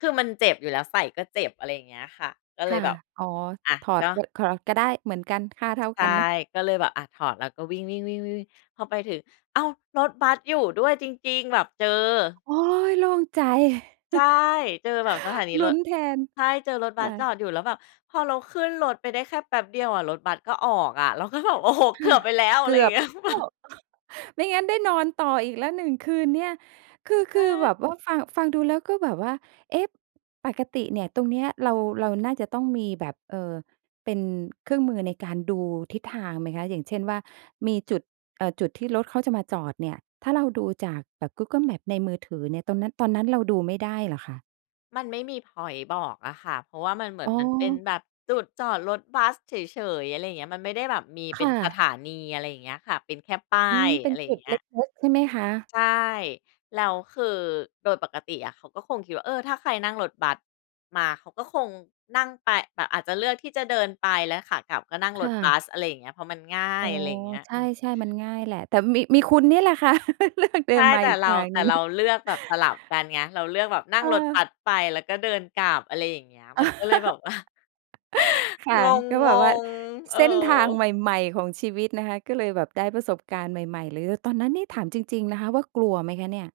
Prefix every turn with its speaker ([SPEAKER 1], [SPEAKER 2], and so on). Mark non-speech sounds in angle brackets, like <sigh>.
[SPEAKER 1] คือมันเจ็บอยู่แล้ว ใส่ก็เจ็บ อะไรอย่างเงี้ยค่ะ ก็เล
[SPEAKER 2] ค่
[SPEAKER 1] ย
[SPEAKER 2] ะ
[SPEAKER 1] แบบ
[SPEAKER 2] อ๋อ
[SPEAKER 1] อะ
[SPEAKER 2] ถอ
[SPEAKER 1] ก
[SPEAKER 2] ด
[SPEAKER 1] ็
[SPEAKER 2] ก็ ถอดก็ได้เหมือนกัน ค่าเท่า
[SPEAKER 1] ใช
[SPEAKER 2] ก
[SPEAKER 1] ่
[SPEAKER 2] ันเนาะ
[SPEAKER 1] ก็เลยแบบ อะ ถอดแล้วก็วิ่ง ๆ ๆ ๆ พอไปถึง อ้าว! รถบัสอยู่ด้วยจริง ๆ แบบเจอ
[SPEAKER 2] โอ๊ย โล่งใจ
[SPEAKER 1] ใช่
[SPEAKER 2] <chuckles>
[SPEAKER 1] เจอแบบสถานี
[SPEAKER 2] ล
[SPEAKER 1] ร
[SPEAKER 2] ุ้
[SPEAKER 1] ถ
[SPEAKER 2] นแทน
[SPEAKER 1] ใช่ เจอรถบ
[SPEAKER 2] ค
[SPEAKER 1] ัส
[SPEAKER 2] ่
[SPEAKER 1] จ
[SPEAKER 2] ะ
[SPEAKER 1] อดอยู่ แล้วแบบพอเราขึ้นรถไปได้แค่แป๊บเดียวอะ รถบัสก็ออกอะ เราก็แบบ อ้โฮ
[SPEAKER 2] ค
[SPEAKER 1] เก
[SPEAKER 2] ่
[SPEAKER 1] ื
[SPEAKER 2] ะ
[SPEAKER 1] อบไปแล้ว อ
[SPEAKER 2] เ
[SPEAKER 1] ะ
[SPEAKER 2] ก
[SPEAKER 1] ไร
[SPEAKER 2] ื
[SPEAKER 1] อย่
[SPEAKER 2] อ
[SPEAKER 1] าง
[SPEAKER 2] บ
[SPEAKER 1] เงี
[SPEAKER 2] ไ
[SPEAKER 1] ้
[SPEAKER 2] ป
[SPEAKER 1] ย
[SPEAKER 2] แล
[SPEAKER 1] แบ
[SPEAKER 2] ้
[SPEAKER 1] บ
[SPEAKER 2] ว <chuckles> ไม่งั้นได้นอนต่ออีกแล้ว 1 คืนเนี่ย คือ
[SPEAKER 1] ใ
[SPEAKER 2] ค
[SPEAKER 1] ช
[SPEAKER 2] ือ
[SPEAKER 1] ่
[SPEAKER 2] แบบว่าฟัง ฟังดูแล้ว ก็แบบว่า เอ๊ะ ปกติเนี่ย ตรงนี้เรา เราน่าจะต้องมีแบบ เอ่อ เป็นเครื่องมือในการดูทิศทางไหมคะ อย่างเช่นว่า มีจุด เอ่อ จุดที่รถเขาจะมาจอดเนี่ย ถ้าเราดูจากแบบ Google Maps ในมือถือเนี่ย ตรงนั้น ตอนนั้นเราดูไม่ได้เหรอคะ?
[SPEAKER 1] มันไม่มีพ็อยนต์บอกอะค่ะ เพราะว่ามันเหมือ
[SPEAKER 2] อ
[SPEAKER 1] น
[SPEAKER 2] ๋
[SPEAKER 1] มันเป็น
[SPEAKER 2] อ
[SPEAKER 1] แบบจุดจอดรถบัสเฉย ๆ อะไรอย่างเงี้ย มันไม่ได้แบบมีเ
[SPEAKER 2] ค
[SPEAKER 1] ป็
[SPEAKER 2] ่
[SPEAKER 1] นส
[SPEAKER 2] ะ
[SPEAKER 1] ถานี อะไรอย่างเงี้ยค่ะ เป็นแค่ป้า
[SPEAKER 2] อืม
[SPEAKER 1] ย
[SPEAKER 2] เป็
[SPEAKER 1] อะ
[SPEAKER 2] น
[SPEAKER 1] ไรอ
[SPEAKER 2] จ
[SPEAKER 1] ย่
[SPEAKER 2] ุ
[SPEAKER 1] าง
[SPEAKER 2] ด
[SPEAKER 1] เงี้
[SPEAKER 2] เล
[SPEAKER 1] ย
[SPEAKER 2] ็ก ๆ ใช่ไหมคะ?
[SPEAKER 1] ใช่ แล้วคือโดยปกติอะเขาก็คงคิดว่า เออ ถ้าใครนั่งรถบัสมา เขาก็คงนั่งไป แบบอาจจะเลือกที่จะเดินไป แล้วขากลับก็นั่ง
[SPEAKER 2] ค
[SPEAKER 1] ร
[SPEAKER 2] ่
[SPEAKER 1] ถบ
[SPEAKER 2] ะ
[SPEAKER 1] ัส อะไรอย่างเงี้ย เพราะมันง่า
[SPEAKER 2] อ๋
[SPEAKER 1] ย
[SPEAKER 2] อ
[SPEAKER 1] อะไรอย่างเงี้ย
[SPEAKER 2] ใ
[SPEAKER 1] อืม
[SPEAKER 2] ช่ ๆ มันง่ายแหละ แต่มี มีคุณนี่แหละค่ะ <chuckles> เลือก เดิ
[SPEAKER 1] ใช่
[SPEAKER 2] นมา
[SPEAKER 1] แต่
[SPEAKER 2] อีก
[SPEAKER 1] เร
[SPEAKER 2] ท
[SPEAKER 1] า
[SPEAKER 2] าง
[SPEAKER 1] แต
[SPEAKER 2] ห
[SPEAKER 1] ่
[SPEAKER 2] นึ่
[SPEAKER 1] เรา
[SPEAKER 2] ง
[SPEAKER 1] เลือกแบบสลับกันไง เราเลือกแบบนั่
[SPEAKER 2] เ
[SPEAKER 1] ง
[SPEAKER 2] อ
[SPEAKER 1] รถ
[SPEAKER 2] อ
[SPEAKER 1] บัสไปแล้วก็เดินกลับ อะไรอย่างเงี้ย มันก็เลยแบบ
[SPEAKER 2] <chuckles>
[SPEAKER 1] ว่า <chuckles>
[SPEAKER 2] ค่ะ
[SPEAKER 1] ง
[SPEAKER 2] ก็แบบว่า
[SPEAKER 1] ง ๆ เอ
[SPEAKER 2] เ
[SPEAKER 1] อ
[SPEAKER 2] ส้นทางใหม่ ๆ ของชีวิตนะคะ ก็เลยแบบได้ประสบการณ์ใหม่ ๆ เลย ตอนนั้นนี่ถามจริง ๆ นะคะว่า กลัวไหมคะเนี่ย?